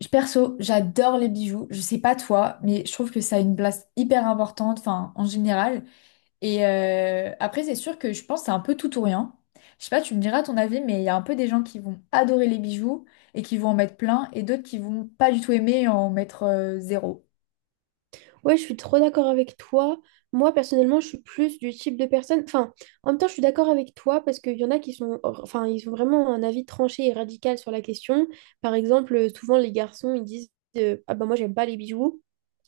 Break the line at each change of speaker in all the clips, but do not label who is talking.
Perso, j'adore les bijoux. Je sais pas toi, mais je trouve que ça a une place hyper importante, enfin, en général. Après, c'est sûr que je pense que c'est un peu tout ou rien. Je sais pas, tu me diras ton avis, mais il y a un peu des gens qui vont adorer les bijoux et qui vont en mettre plein, et d'autres qui vont pas du tout aimer et en mettre zéro.
Ouais, je suis trop d'accord avec toi. Moi, personnellement, je suis plus du type de personne. Enfin, en même temps, je suis d'accord avec toi parce qu'il y en a qui sont, enfin, ils ont vraiment un avis tranché et radical sur la question. Par exemple, souvent, les garçons, ils disent Ah ben, moi, j'aime pas les bijoux.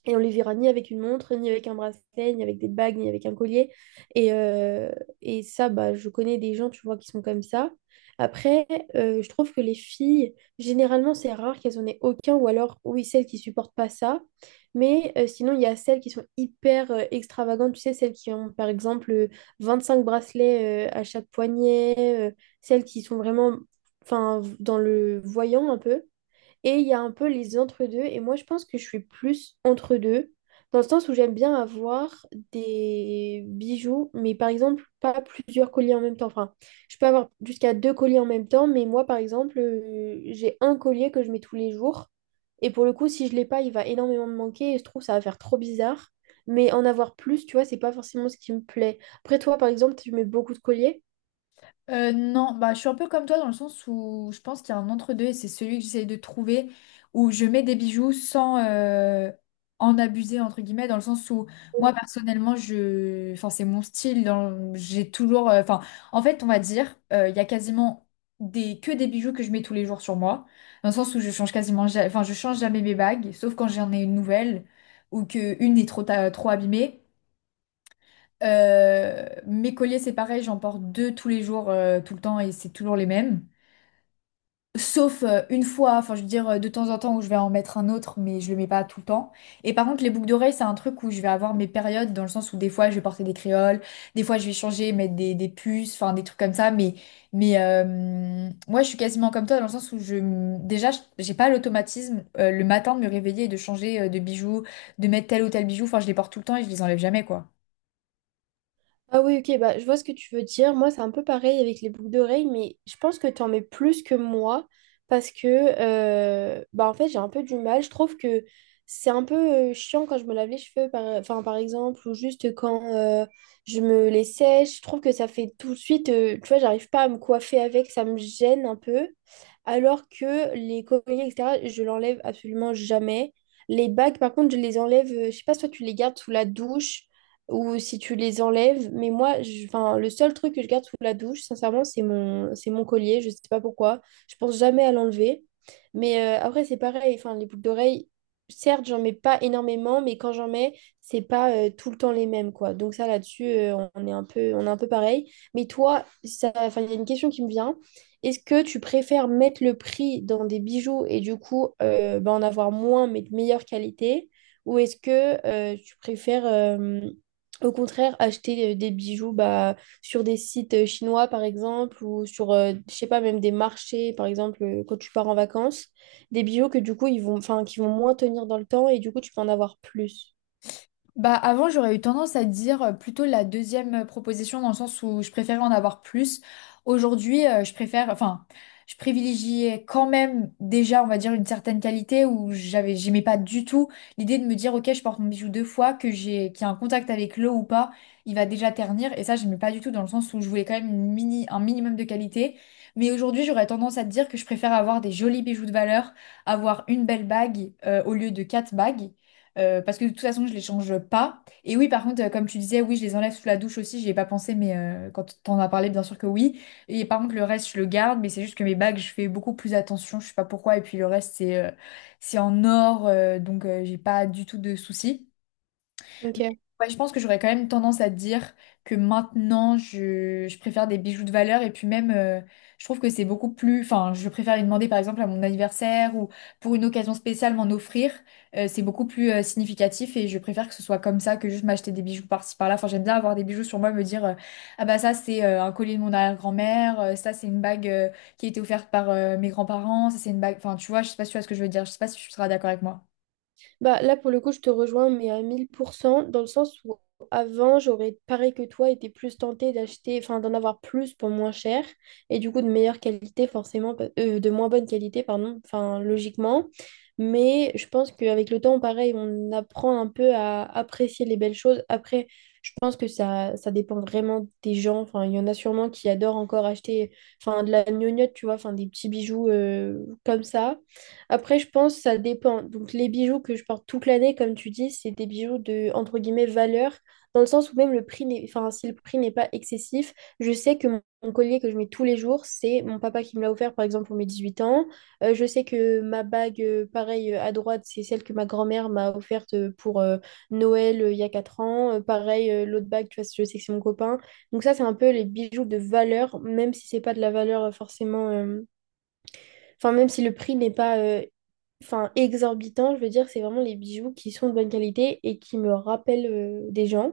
Et on les verra ni avec une montre, ni avec un bracelet, ni avec des bagues, ni avec un collier. Et, euh, et ça, bah, je connais des gens, tu vois, qui sont comme ça. Après, je trouve que les filles, généralement, c'est rare qu'elles en aient aucun, ou alors, oui, celles qui supportent pas ça. Mais sinon, il y a celles qui sont hyper extravagantes, tu sais, celles qui ont, par exemple, 25 bracelets à chaque poignet, celles qui sont vraiment, enfin, dans le voyant un peu. Et il y a un peu les entre-deux. Et moi, je pense que je suis plus entre-deux, dans le sens où j'aime bien avoir des bijoux, mais par exemple, pas plusieurs colliers en même temps. Enfin, je peux avoir jusqu'à deux colliers en même temps, mais moi, par exemple, j'ai un collier que je mets tous les jours. Et pour le coup, si je l'ai pas, il va énormément me manquer. Et je trouve que ça va faire trop bizarre. Mais en avoir plus, tu vois, c'est pas forcément ce qui me plaît. Après, toi, par exemple, tu mets beaucoup de colliers.
Non, bah, je suis un peu comme toi dans le sens où je pense qu'il y a un entre-deux et c'est celui que j'essaye de trouver où je mets des bijoux sans en abuser, entre guillemets, dans le sens où moi personnellement, je... enfin, c'est mon style, j'ai toujours... en fait, on va dire, il y a quasiment des... que des bijoux que je mets tous les jours sur moi, dans le sens où je change quasiment... Enfin, je change jamais mes bagues, sauf quand j'en ai une nouvelle ou que une est trop abîmée. Mes colliers, c'est pareil, j'en porte deux tous les jours, tout le temps, et c'est toujours les mêmes. Sauf une fois, enfin je veux dire de temps en temps où je vais en mettre un autre, mais je le mets pas tout le temps. Et par contre, les boucles d'oreilles, c'est un truc où je vais avoir mes périodes, dans le sens où des fois je vais porter des créoles, des fois je vais changer, mettre des puces, enfin des trucs comme ça. Mais moi, je suis quasiment comme toi, dans le sens où déjà, j'ai pas l'automatisme le matin de me réveiller et de changer de bijoux, de mettre tel ou tel bijou. Enfin, je les porte tout le temps et je les enlève jamais, quoi.
Ah oui, ok, bah, je vois ce que tu veux dire. Moi, c'est un peu pareil avec les boucles d'oreilles, mais je pense que tu en mets plus que moi parce que, bah, en fait, j'ai un peu du mal. Je trouve que c'est un peu chiant quand je me lave les cheveux, par, enfin, par exemple, ou juste quand je me les sèche. Je trouve que ça fait tout de suite, tu vois, j'arrive pas à me coiffer avec, ça me gêne un peu. Alors que les colliers, etc., je l'enlève absolument jamais. Les bagues, par contre, je les enlève, je sais pas, soit tu les gardes sous la douche ou si tu les enlèves. Mais moi, je- enfin, le seul truc que je garde sous la douche, sincèrement, c'est mon collier. Je sais pas pourquoi. Je pense jamais à l'enlever. Mais après, c'est pareil. Enfin, les boucles d'oreilles, certes, j'en mets pas énormément, mais quand j'en mets, c'est pas tout le temps les mêmes, quoi. Donc ça, là-dessus, on est un peu pareil. Mais toi, ça, enfin, il y a une question qui me vient. Est-ce que tu préfères mettre le prix dans des bijoux et du coup, ben, en avoir moins mais de meilleure qualité? Ou est-ce que tu préfères au contraire, acheter des bijoux bah, sur des sites chinois, par exemple, ou sur, je sais pas, même des marchés, par exemple, quand tu pars en vacances, des bijoux que du coup, ils vont, enfin, qui vont moins tenir dans le temps et du coup, tu peux en avoir plus.
Bah avant j'aurais eu tendance à dire plutôt la deuxième proposition dans le sens où je préférais en avoir plus. Aujourd'hui je préfère, enfin je privilégiais quand même déjà on va dire une certaine qualité où j'aimais pas du tout l'idée de me dire ok je porte mon bijou deux fois que j'ai qu'il y a un contact avec l'eau ou pas il va déjà ternir et ça j'aimais pas du tout dans le sens où je voulais quand même une un minimum de qualité. Mais aujourd'hui j'aurais tendance à te dire que je préfère avoir des jolis bijoux de valeur, avoir une belle bague au lieu de quatre bagues. Parce que de toute façon, je les change pas. Et oui, par contre, comme tu disais, oui, je les enlève sous la douche aussi. J'y ai pas pensé, mais quand t'en as parlé, bien sûr que oui. Et par contre, le reste, je le garde, mais c'est juste que mes bagues, je fais beaucoup plus attention. Je sais pas pourquoi. Et puis le reste, c'est en or, donc j'ai pas du tout de soucis.
Ok.
Ouais, je pense que j'aurais quand même tendance à te dire que maintenant, je préfère des bijoux de valeur et puis même, je trouve que c'est beaucoup plus... Enfin, je préfère les demander par exemple à mon anniversaire ou pour une occasion spéciale m'en offrir. C'est beaucoup plus significatif et je préfère que ce soit comme ça que juste m'acheter des bijoux par-ci par-là. Enfin, j'aime bien avoir des bijoux sur moi, me dire, ah bah ça c'est un collier de mon arrière-grand-mère, ça c'est une bague qui a été offerte par mes grands-parents, ça c'est une bague... Enfin, tu vois, je sais pas si tu vois ce que je veux dire, je sais pas si tu seras d'accord avec moi.
Bah, là, pour le coup, je te rejoins, mais à 1000 % dans le sens où avant, j'aurais, pareil que toi, été plus tentée d'acheter, enfin, d'en avoir plus pour moins cher, et du coup, de meilleure qualité, forcément, de moins bonne qualité, pardon, enfin, logiquement. Mais je pense qu'avec le temps, pareil, on apprend un peu à apprécier les belles choses. Après, pense que ça dépend vraiment des gens. Enfin, il y en a sûrement qui adorent encore acheter enfin, de la gnognotte, tu vois, enfin, des petits bijoux comme ça. Après, je pense que ça dépend. Donc, les bijoux que je porte toute l'année, comme tu dis, c'est des bijoux de, entre guillemets, valeur, dans le sens où même le prix n'est, enfin, si le prix n'est pas excessif, je sais que mon collier que je mets tous les jours, c'est mon papa qui me l'a offert, par exemple, pour mes 18 ans. Je sais que ma bague, pareil, à droite, c'est celle que ma grand-mère m'a offerte pour... Noël il y a 4 ans, pareil, l'autre bague, tu vois, si je sais que c'est mon copain. Donc ça, c'est un peu les bijoux de valeur, même si c'est pas de la valeur forcément. Enfin, même si le prix n'est pas enfin, exorbitant, je veux dire, c'est vraiment les bijoux qui sont de bonne qualité et qui me rappellent des gens.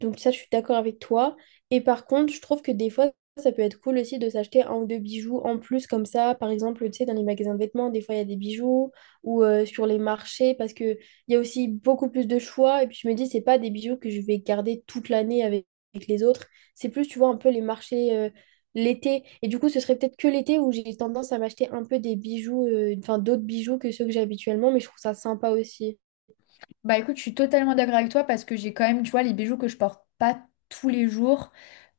Donc ça, je suis d'accord avec toi. Et par contre, je trouve que des fois, ça peut être cool aussi de s'acheter un ou deux bijoux en plus comme ça. Par exemple, tu sais, dans les magasins de vêtements, des fois, il y a des bijoux ou sur les marchés parce que il y a aussi beaucoup plus de choix. Et puis je me dis, c'est pas des bijoux que je vais garder toute l'année avec les autres. C'est plus, tu vois, un peu les marchés, l'été. Et du coup, ce serait peut-être que l'été où j'ai tendance à m'acheter un peu des bijoux, enfin d'autres bijoux que ceux que j'ai habituellement, mais je trouve ça sympa aussi.
Bah écoute, je suis totalement d'accord avec toi parce que j'ai quand même, tu vois, les bijoux que je porte pas tous les jours,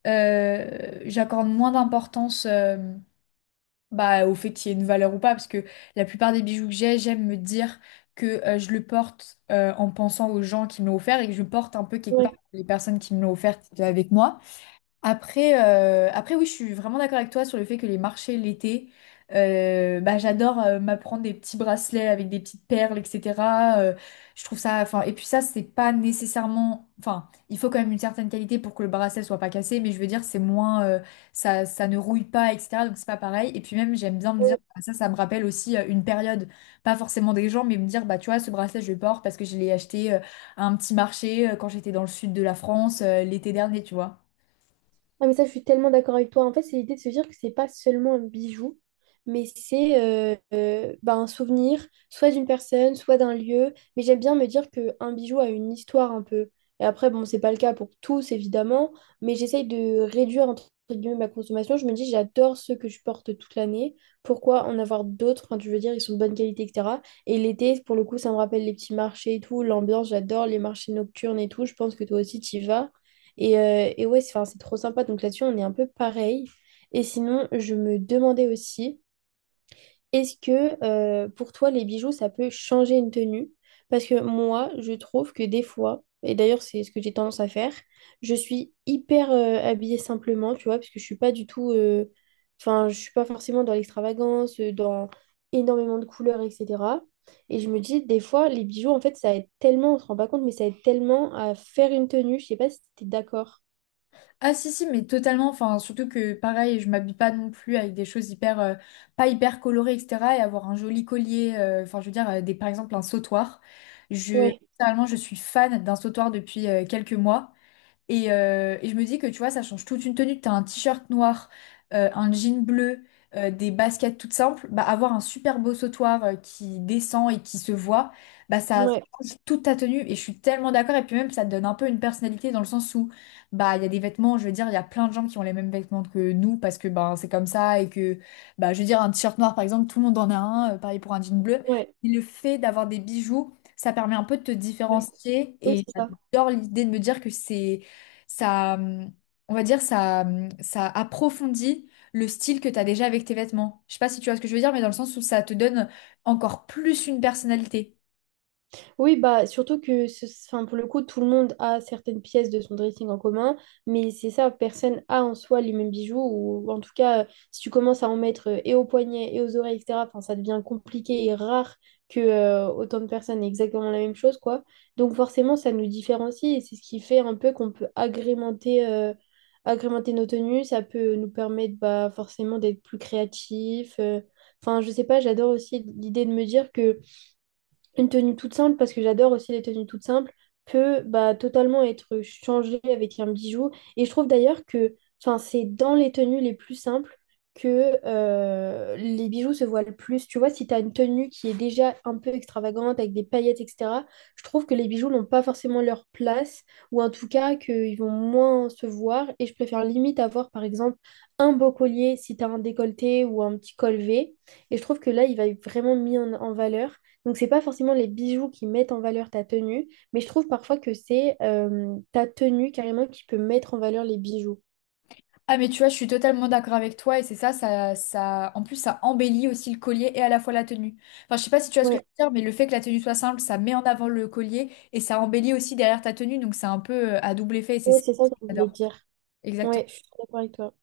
j'accorde moins d'importance bah, au fait qu'il y ait une valeur ou pas parce que la plupart des bijoux que j'ai, j'aime me dire que je le porte en pensant aux gens qui me l'ont offert et que je porte un peu quelque part
Ouais.
les personnes qui me l'ont offert qui étaient avec moi. Après, après oui, je suis vraiment d'accord avec toi sur le fait que les marchés l'été, bah, j'adore m'apprendre des petits bracelets avec des petites perles, etc. Euh, je trouve ça, enfin, et puis ça, c'est pas nécessairement, enfin, il faut quand même une certaine qualité pour que le bracelet soit pas cassé, mais je veux dire, c'est moins, ça, ça ne rouille pas, etc. Donc c'est pas pareil. Et puis même, j'aime bien me dire, ah, ça me rappelle aussi une période, pas forcément des gens, mais me dire, bah tu vois, ce bracelet, je le porte parce que je l'ai acheté à un petit marché quand j'étais dans le sud de la France l'été dernier, tu vois.
Ah mais ça, je suis tellement d'accord avec toi. En fait, c'est l'idée de se dire que c'est pas seulement un bijou, mais c'est bah, un souvenir, soit d'une personne, soit d'un lieu. Mais j'aime bien me dire qu'un bijou a une histoire un peu. Et après, bon, c'est pas le cas pour tous, évidemment, mais j'essaye de réduire, entre guillemets, ma consommation. Je me dis, j'adore ceux que je porte toute l'année. Pourquoi en avoir d'autres? Enfin, je veux dire, ils sont de bonne qualité, etc. Et l'été, pour le coup, ça me rappelle les petits marchés et tout, l'ambiance, j'adore les marchés nocturnes et tout. Je pense que toi aussi, tu y vas. Et ouais, c'est 'fin, c'est trop sympa. Donc là-dessus, on est un peu pareil. Et sinon, je me demandais aussi, est-ce que pour toi, les bijoux, ça peut changer une tenue? Parce que moi, je trouve que des fois, et d'ailleurs, c'est ce que j'ai tendance à faire, je suis hyper habillée simplement, tu vois, parce que je suis pas du tout. Enfin, je suis pas forcément dans l'extravagance, dans énormément de couleurs, etc. Et je me dis, des fois, les bijoux, en fait, ça aide tellement, on se rend pas compte, mais ça aide tellement à faire une tenue. Je sais pas si t'es d'accord.
Ah si si mais totalement enfin surtout que pareil je m'habille pas non plus avec des choses hyper pas hyper colorées etc et avoir un joli collier enfin je veux dire des par exemple un sautoir je littéralement je suis fan d'un sautoir depuis quelques mois et je me dis que tu vois, ça change toute une tenue. T'as un t-shirt noir, un jean bleu, des baskets toutes simples. Bah, avoir un super beau sautoir qui descend et qui se voit, bah, ça
Ouais,
change toute ta tenue. Et je suis tellement d'accord. Et puis même, ça te donne un peu une personnalité dans le sens où bah, il y a des vêtements, je veux dire, il y a plein de gens qui ont les mêmes vêtements que nous parce que bah, c'est comme ça. Et que, bah, je veux dire, un t-shirt noir, par exemple, tout le monde en a un. Pareil pour un jean bleu.
ouais,
Et le fait d'avoir des bijoux, ça permet un peu de te
ouais.
différencier.
Oui,
Et
c'est ça.
j'adore l'idée de me dire que c'est ça, euh, on va dire, ça approfondit le style que tu as déjà avec tes vêtements. Je sais pas si tu vois ce que je veux dire, mais dans le sens où ça te donne encore plus une personnalité.
Oui, bah, surtout que ce- enfin, pour le coup, tout le monde a certaines pièces de son dressing en commun, mais c'est ça, personne a en soi les mêmes bijoux, ou en tout cas, si tu commences à en mettre et aux poignets et aux oreilles, etc., enfin, ça devient compliqué et rare que autant de personnes aient exactement la même chose, quoi. Donc forcément, ça nous différencie et c'est ce qui fait un peu qu'on peut agrémenter nos tenues, ça peut nous permettre bah, forcément d'être plus créatifs. Enfin, je sais pas, j'adore aussi l'idée de me dire que une tenue toute simple, parce que j'adore aussi les tenues toutes simples, peut bah, totalement être changée avec un bijou. Et je trouve d'ailleurs que enfin, c'est dans les tenues les plus simples que les bijoux se voient le plus. Tu vois, si tu as une tenue qui est déjà un peu extravagante, avec des paillettes, etc., je trouve que les bijoux n'ont pas forcément leur place, ou en tout cas qu'ils vont moins se voir. Et je préfère limite avoir, par exemple, un beau collier si tu as un décolleté ou un petit col V. Et je trouve que là, il va être vraiment mis en valeur. Donc, c'est pas forcément les bijoux qui mettent en valeur ta tenue, mais je trouve parfois que c'est ta tenue carrément qui peut mettre en valeur les bijoux.
Ah mais tu vois, je suis totalement d'accord avec toi et c'est ça, en plus ça embellit aussi le collier et à la fois la tenue. Enfin, je sais pas si tu vois ce que je
Ouais,
veux dire, mais le fait que la tenue soit simple, ça met en avant le collier et ça embellit aussi derrière ta tenue, donc c'est un peu à double effet et c'est
ouais,
ça
c'est ça
que
que je voulais
j'adore.
dire. Ouais, je
Exactement.
suis d'accord avec toi.